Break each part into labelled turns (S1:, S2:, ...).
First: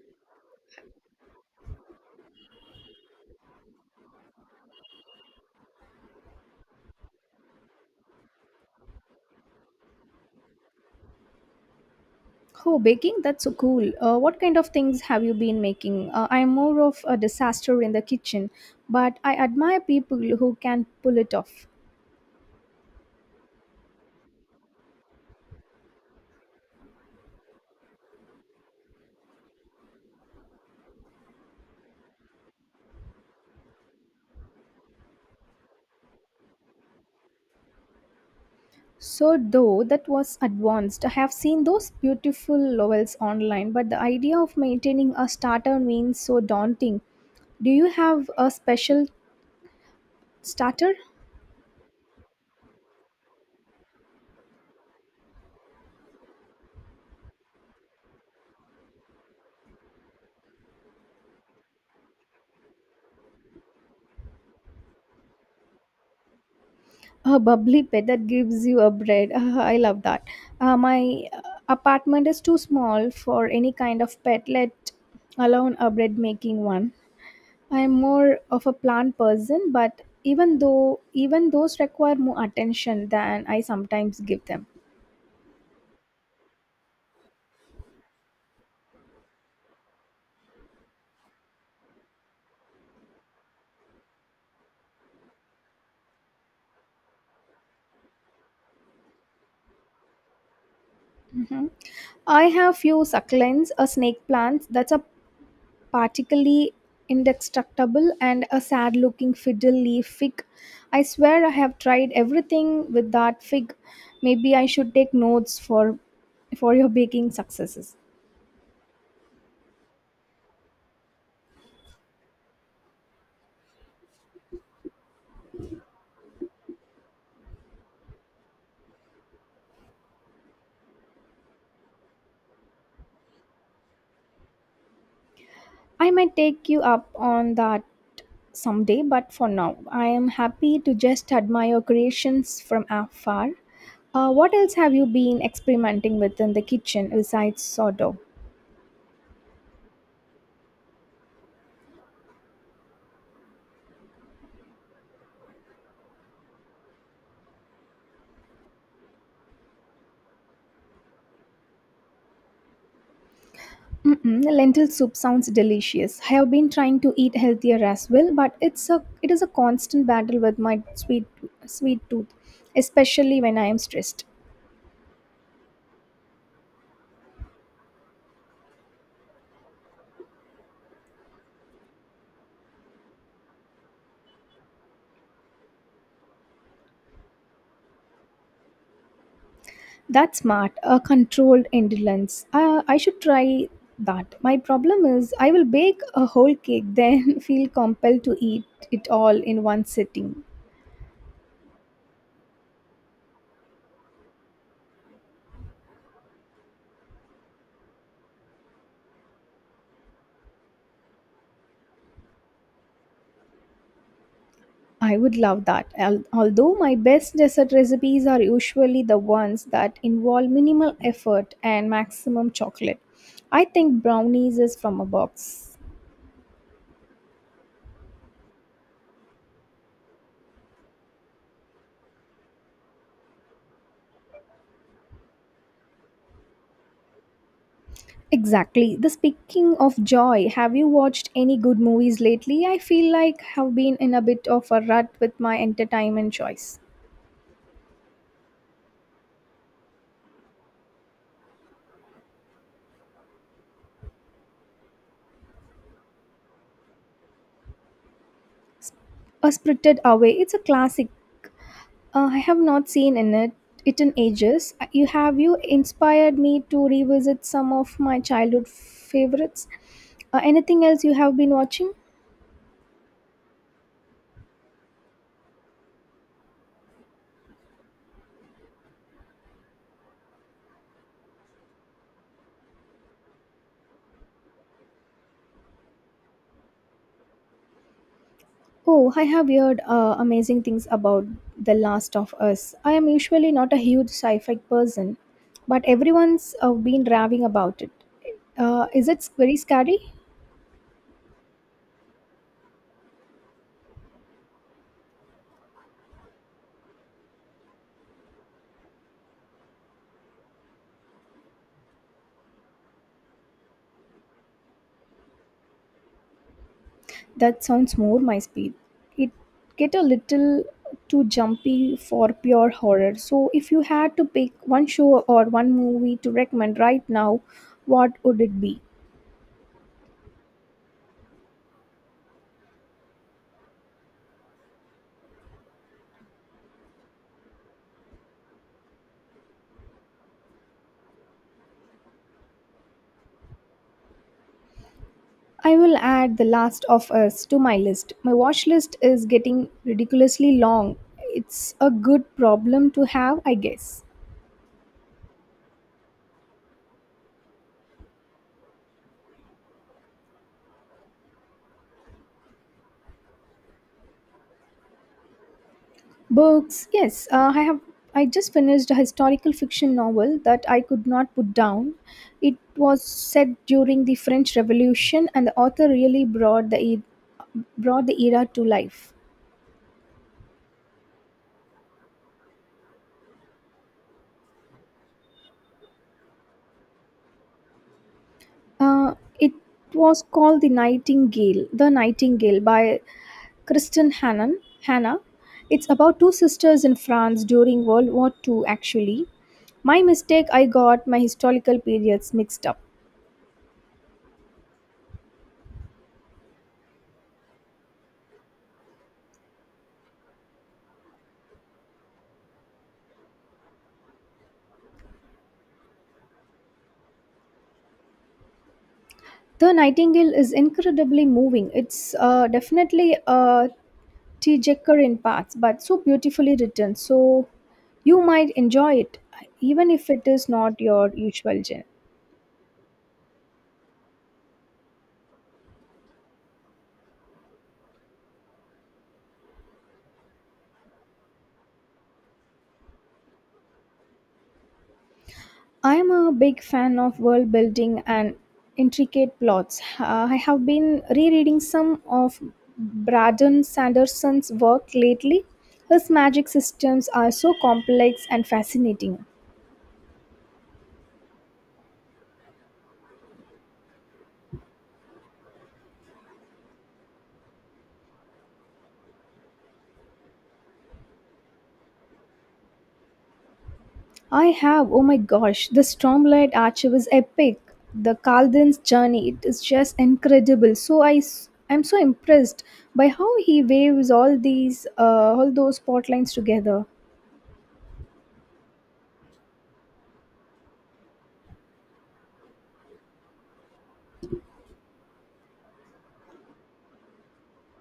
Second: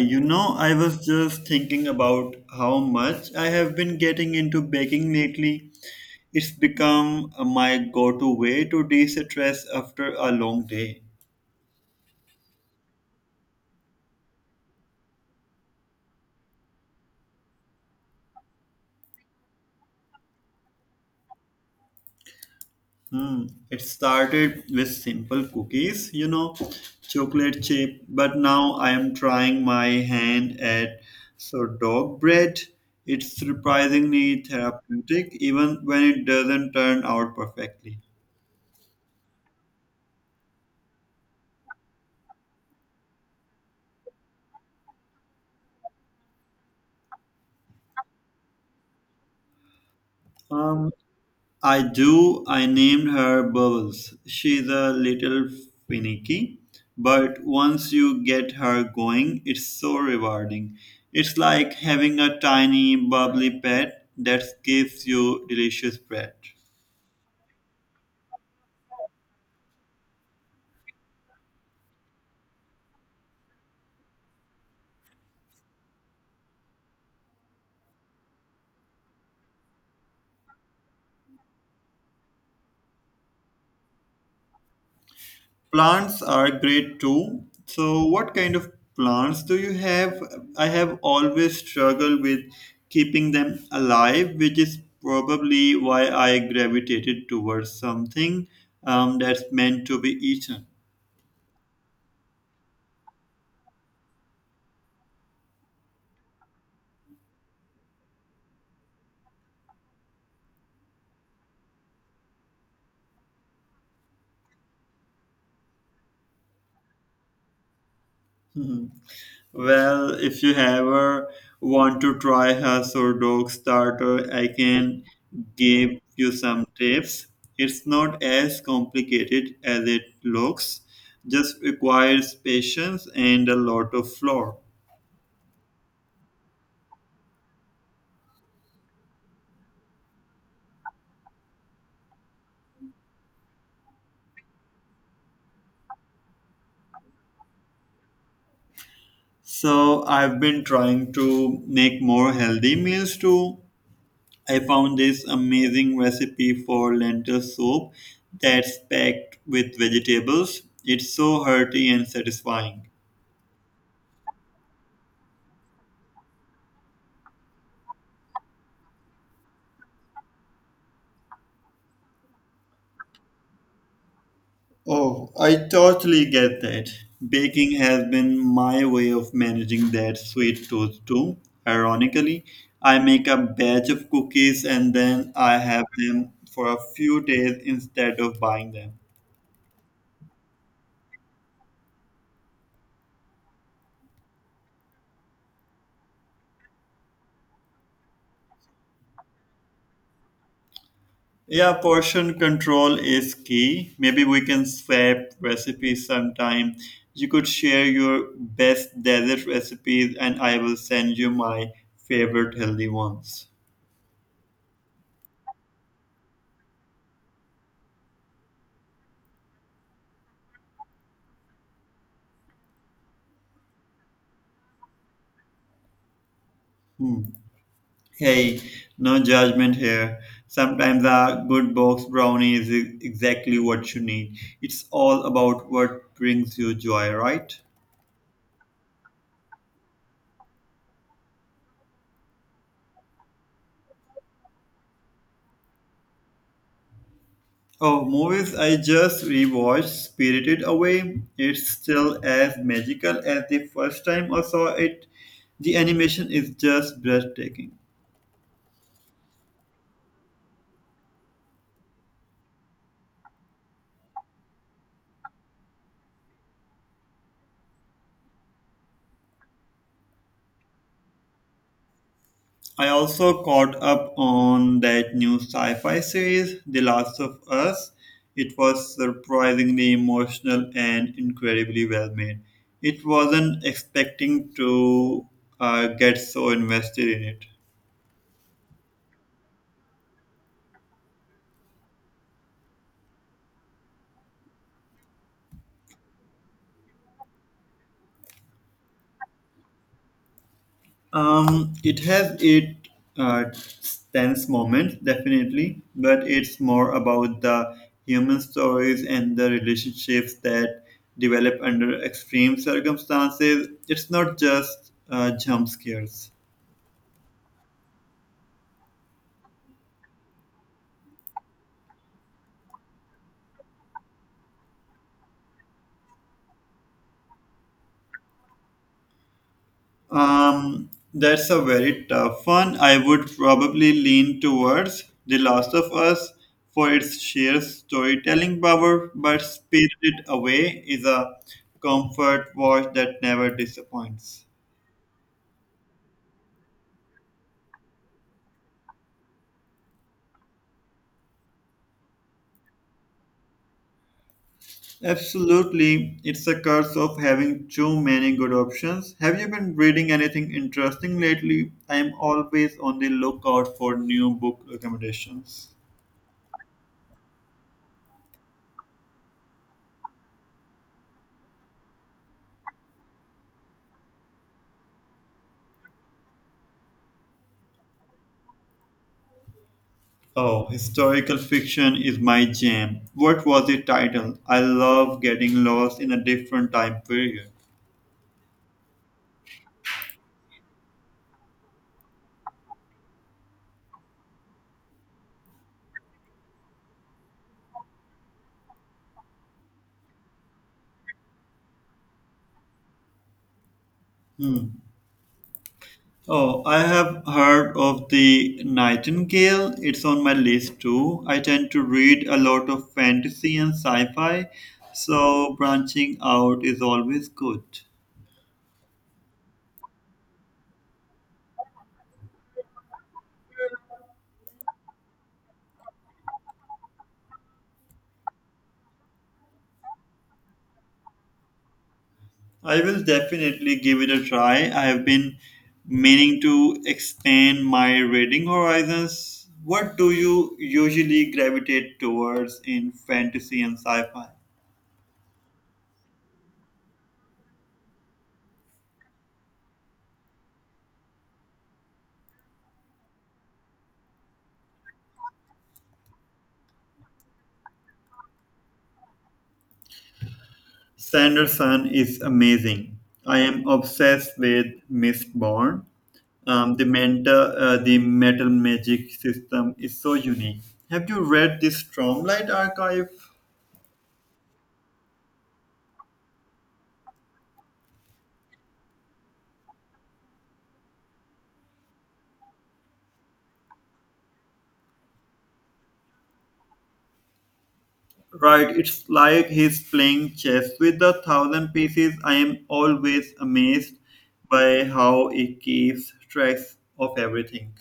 S1: You know, I was just thinking about how much I have been getting into baking lately. It's become my go to way to de stress after a long day.
S2: Oh, baking, that's so cool. What kind of things have you been making? I'm more of a disaster in the kitchen, but I admire people who can pull it off.
S1: Hmm. It started with simple cookies, chocolate chip, but now I am trying my hand at sourdough bread. It's surprisingly therapeutic even when it doesn't turn out perfectly.
S2: So, though that was advanced, I have seen those beautiful levels online, but the idea of maintaining a starter means so daunting. Do you have a special
S1: Um,
S2: starter?
S1: I do. I named her Bubbles. She's a little finicky, but once you get her going, it's so rewarding. It's like having a tiny, bubbly pet that gives you delicious bread.
S2: A bubbly pet that gives you a bread. I love that. My apartment is too small for any kind of pet, let alone a bread making one. I am more of a plant person, but even those require more attention than I sometimes give them.
S1: Plants are great too. So, what kind of plants do you have? I have always struggled with keeping them alive, which is probably why I gravitated towards something that's meant to be eaten.
S2: Mhm. I have few succulents, a snake plant that's a particularly indestructible, and a sad looking fiddle leaf fig. I swear I have tried everything with that fig. Maybe I should take notes for your baking successes.
S1: Hmm. Well, if you ever want to try Husk or Dog Starter, I can give you some tips. It's not as complicated as it looks, just requires patience and a lot of flour.
S2: I might take you up on that someday, but for now, I am happy to just admire creations from afar. What else have you been experimenting with in the kitchen besides sourdough?
S1: So, I've been trying to make more healthy meals too. I found this amazing recipe for lentil soup that's packed with vegetables. It's so hearty and satisfying.
S2: Mm-mm, lentil soup sounds delicious. I have been trying to eat healthier as well, but it is a constant battle with my sweet tooth, especially when I am stressed.
S1: Oh, I totally get that. Baking has been my way of managing that sweet tooth too. Ironically, I make a batch of cookies and then I have them for a few days instead of buying them.
S2: That's smart, a controlled indulgence. I should try that. My problem is I will bake a whole cake, then feel compelled to eat it all in one sitting.
S1: Yeah, portion control is key. Maybe we can swap recipes sometime. You could share your best dessert recipes and I will send you my favorite healthy ones.
S2: I would love that. Although my best dessert recipes are usually the ones that involve minimal effort and maximum chocolate. I think brownies is from a box.
S1: Hmm. Hey, no judgment here. Sometimes a good box brownie is exactly what you need. It's all about what brings you joy, right?
S2: Exactly. The speaking of joy, have you watched any good movies lately? I feel like have been in a bit of a rut with my entertainment choice.
S1: Oh, movies I just rewatched Spirited Away. It's still as magical as the first time I saw it. The animation is just breathtaking.
S2: A Spirited Away, it's a classic. I have not seen in it it in ages. You inspired me to revisit some of my childhood favorites. Anything else you have been watching?
S1: I also caught up on that new sci fi series, The Last of Us. It was surprisingly emotional and incredibly well made. It wasn't expecting to get so invested in it.
S2: Oh, I have heard amazing things about The Last of Us. I am usually not a huge sci-fi person, but everyone's been raving about it. Is it very scary?
S1: It has it uh, tense moments, definitely, but it's more about the human stories and the relationships that develop under extreme circumstances. It's not just jump scares.
S2: That sounds more my speed. It get a little too jumpy for pure horror. So if you had to pick one show or one movie to recommend right now, what would it be?
S1: That's a very tough one. I would probably lean towards The Last of Us for its sheer storytelling power, but Spirited Away is a comfort watch that never disappoints.
S2: I will add The Last of Us to my list. My watch list is getting ridiculously long. It's a good problem to have, I guess.
S1: Absolutely, it's a curse of having too many good options. Have you been reading anything interesting lately? I am always on the lookout for new book recommendations.
S2: Books, yes. I have. I just finished a historical fiction novel that I could not put down. It was set during the French Revolution, and the author really brought the era to life.
S1: Oh, historical fiction is my jam. What was the title? I love getting lost in a different time period.
S2: Uh, it was called The Nightingale, by Kristen Hannan. Hannah. It's about two sisters in France during World War Two. Actually, my mistake. I got my historical periods mixed up.
S1: Hmm. Oh, I have heard of the Nightingale. It's on my list too. I tend to read a lot of fantasy and sci fi, so branching out is always good.
S2: The Nightingale is incredibly moving. It's definitely a tearjerker in parts, but so beautifully written. So you might enjoy it, even if it is not your usual genre.
S1: I will definitely give it a try. I have been meaning to expand my reading horizons. What do you usually gravitate towards in fantasy and sci fi?
S2: I am a big fan of world building and intricate plots. I have been rereading some of Braden Sanderson's work lately. His magic systems are so complex and fascinating.
S1: Sanderson is amazing. I am obsessed with Mistborn. The metal magic system is so unique. Have you read this Stromlight archive?
S2: I have, oh my gosh, the Stormlight Archer was epic. The Kaldan's journey, it is just incredible. So I'm so impressed by how he waves all those plot lines together.
S1: Right, it's like he's playing chess with a thousand pieces. I am always amazed by how it keeps track of everything.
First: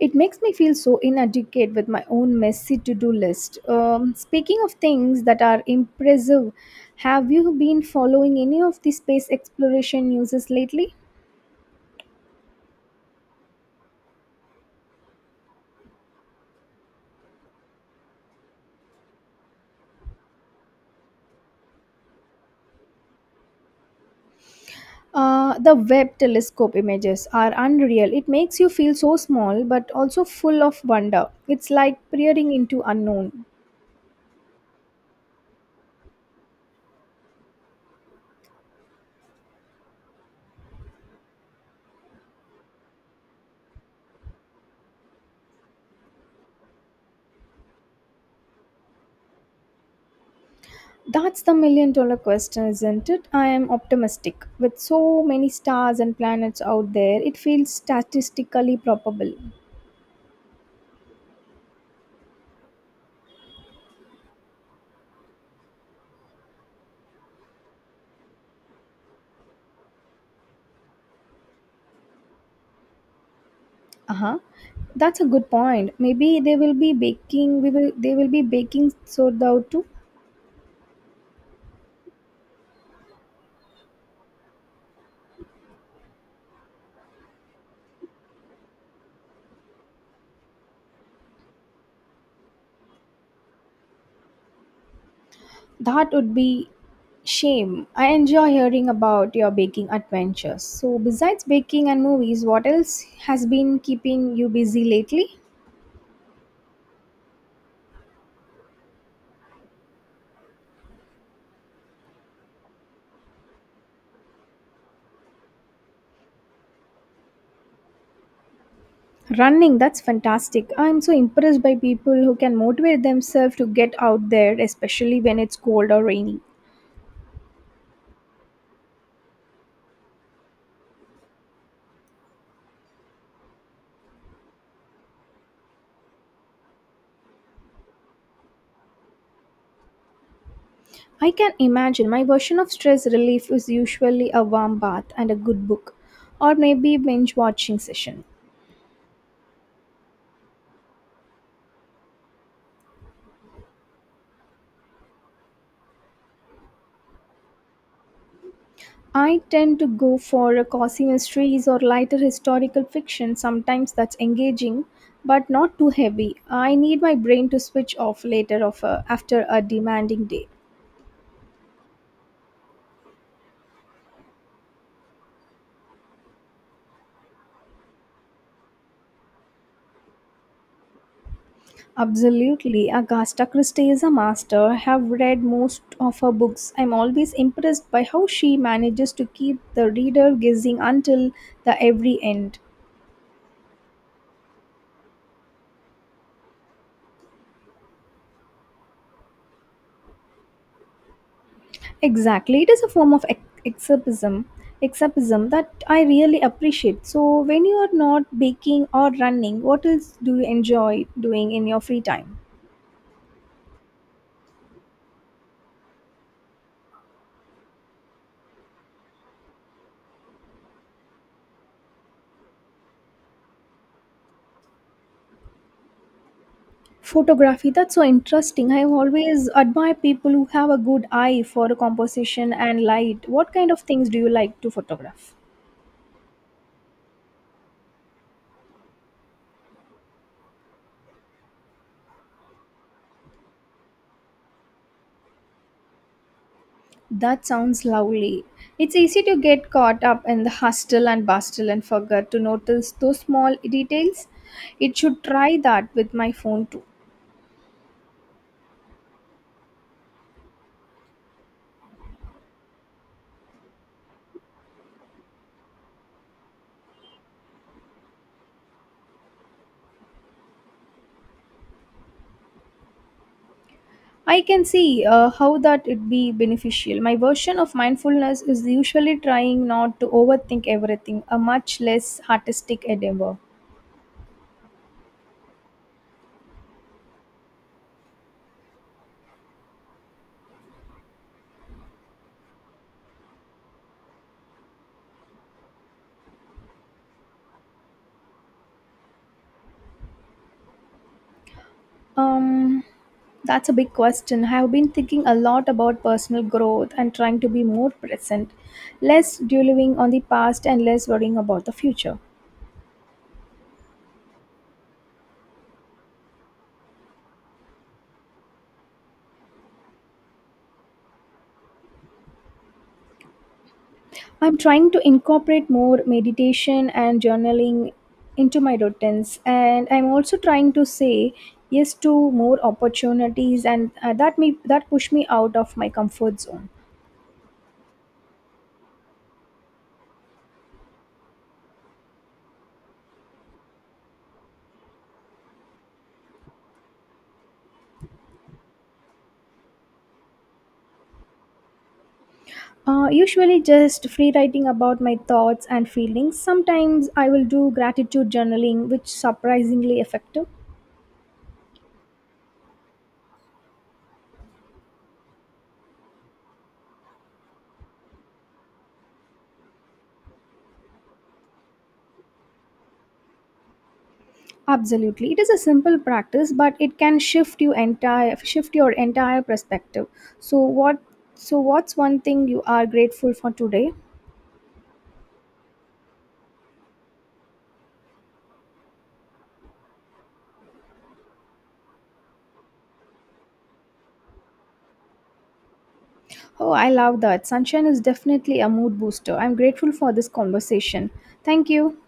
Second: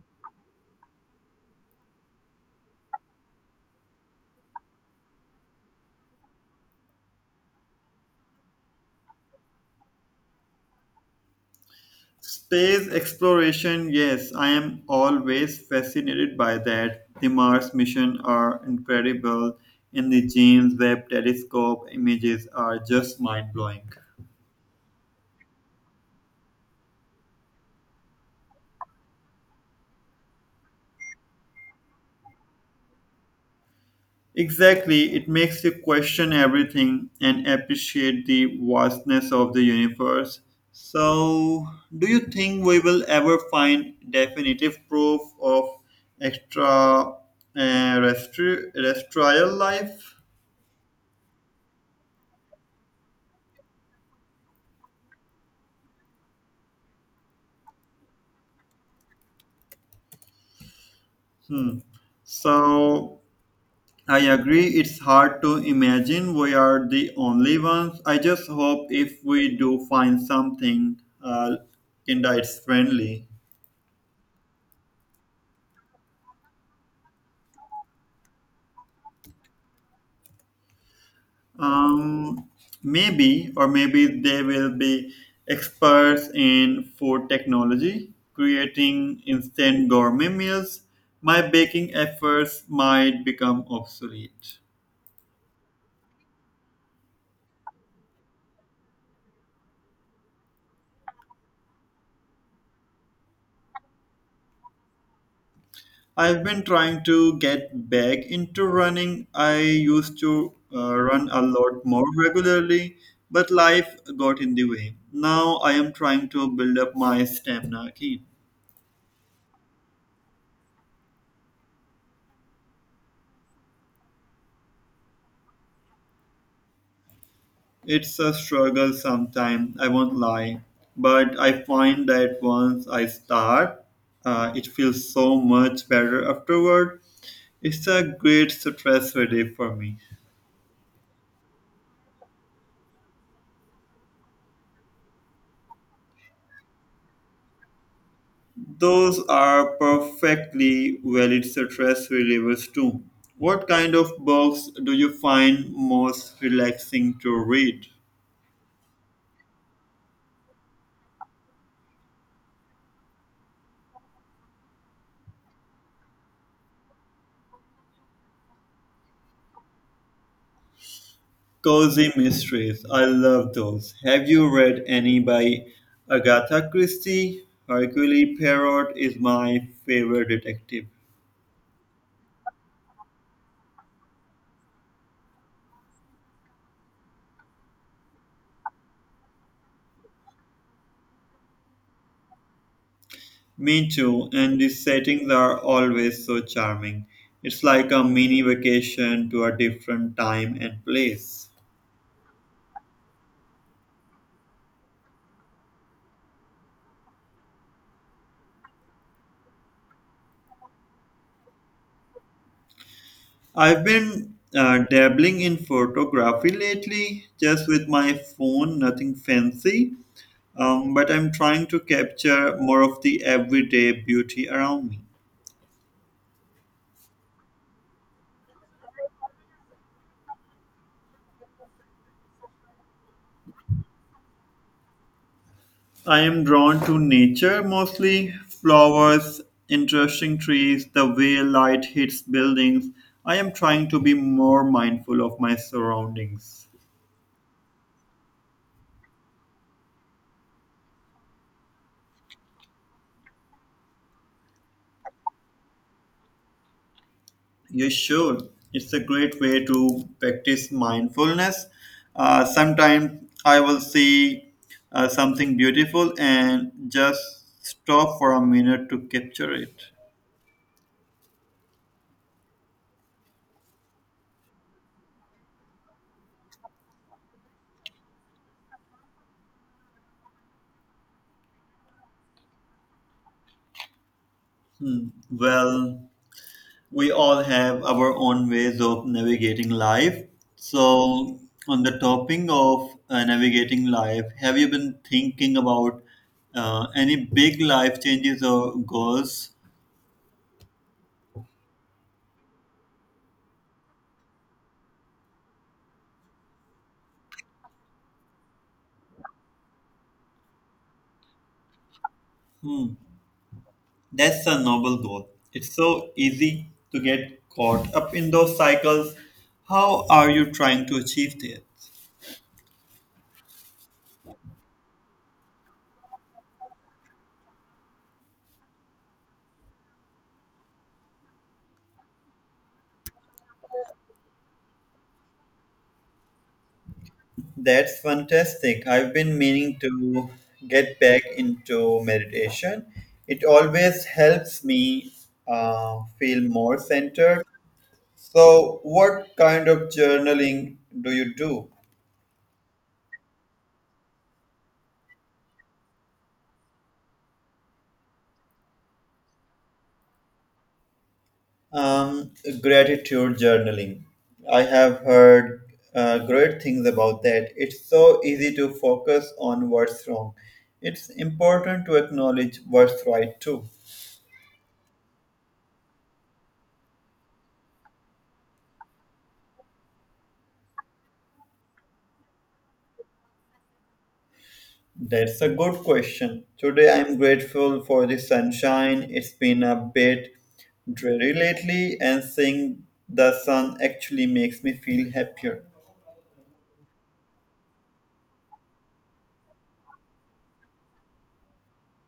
S2: It makes me feel so inadequate with my own messy to-do list. Speaking of things that are impressive, have you been following any of the space exploration news lately?
S1: Space exploration, yes, I am always fascinated by that. The Mars mission are incredible, and the James Webb Telescope images are just mind blowing.
S2: The Webb telescope images are unreal. It makes you feel so small but also full of wonder. It's like peering into unknown.
S1: Exactly, it makes you question everything and appreciate the vastness of the universe. So, do you think we will ever find definitive proof of extra uh, terrestrial life?
S2: That's the million dollar question, isn't it? I am optimistic. With so many stars and planets out there, it feels statistically probable.
S1: Hmm. So, I agree, it's hard to imagine we are the only ones. I just hope if we do find something, kinda it's friendly.
S2: Uh-huh. That's a good point. Maybe they will be baking soda too.
S1: Um, maybe, or maybe they will be experts in food technology, creating instant gourmet meals. My baking efforts might become obsolete.
S2: That would be shame. I enjoy hearing about your baking adventures. So, besides baking and movies, what else has been keeping you busy lately?
S1: I've been trying to get back into running. I used to run a lot more regularly, but life got in the way. Now I am trying to build up my stamina again.
S2: Running, that's fantastic. I'm so impressed by people who can motivate themselves to get out there, especially when it's cold or rainy.
S1: It's a struggle sometimes, I won't lie. But I find that once I start, it feels so much better afterward. It's a great stress relief for me.
S2: I can imagine my version of stress relief is usually a warm bath and a good book, or maybe binge watching session.
S1: Those are perfectly valid stress relievers too. What kind of books do you find most relaxing to read?
S2: I tend to go for a cozy mysteries or lighter historical fiction. Sometimes that's engaging, but not too heavy. I need my brain to switch off after a demanding day.
S1: Cozy mysteries. I love those. Have you read any by Agatha Christie? Hercule Poirot is my favorite detective.
S2: Absolutely, Agatha Christie is a master. Have read most of her books. I'm always impressed by how she manages to keep the reader guessing until the every end.
S1: Me too, and the settings are always so charming. It's like a mini vacation to a different time and place.
S2: Exactly. It is a form of escapism, escapism that I really appreciate. So, when you are not baking or running, what else do you enjoy doing in your free time?
S1: I've been dabbling in photography lately, just with my phone, nothing fancy. But I'm trying to capture more of the everyday beauty around me.
S2: Photography, that's so interesting. I always admire people who have a good eye for composition and light. What kind of things do you like to photograph?
S1: I am drawn to nature mostly flowers, interesting trees, the way light hits buildings. I am trying to be more mindful of my surroundings.
S2: That sounds lovely. It's easy to get caught up in the hustle and bustle and forget to notice those small details. It should try that with my phone too.
S1: You should. It's a great way to practice mindfulness. Sometimes I will see something beautiful and just stop for a minute to capture it.
S2: I can see how that would be beneficial. My version of mindfulness is usually trying not to overthink everything, a much less artistic endeavor.
S1: Hmm. Well, we all have our own ways of navigating life. So, on the topic of navigating life, have you been thinking about any big life changes or goals?
S2: Um, that's a big question. I have been thinking a lot about personal growth and trying to be more present, less dwelling on the past and less worrying about the future.
S1: Hmm, that's a noble goal. It's so easy to get caught up in those cycles. How are you trying to achieve that?
S2: I'm trying to incorporate more meditation and journaling into my routines, and I'm also trying to say yes to more opportunities, and that push me out of my comfort zone.
S1: That's fantastic. I've been meaning to get back into meditation. It always helps me feel more centered. So, what kind of journaling do you do?
S2: Usually, just free writing about my thoughts and feelings. Sometimes I will do gratitude journaling, which surprisingly effective.
S1: Um, gratitude journaling. I have heard great things about that. It's so easy to focus on what's wrong. It's important to acknowledge what's right too.
S2: Absolutely, it is a simple practice, but it can shift your entire perspective. So what so what's one thing you are grateful for today?
S1: That's a good question. Today I'm grateful for the sunshine. It's been a bit dreary lately, and seeing the sun actually makes me feel happier.
S2: Oh, I love that. Sunshine is definitely a mood booster. I'm grateful for this conversation. Thank you.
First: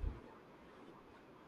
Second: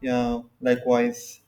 S1: Yeah, likewise.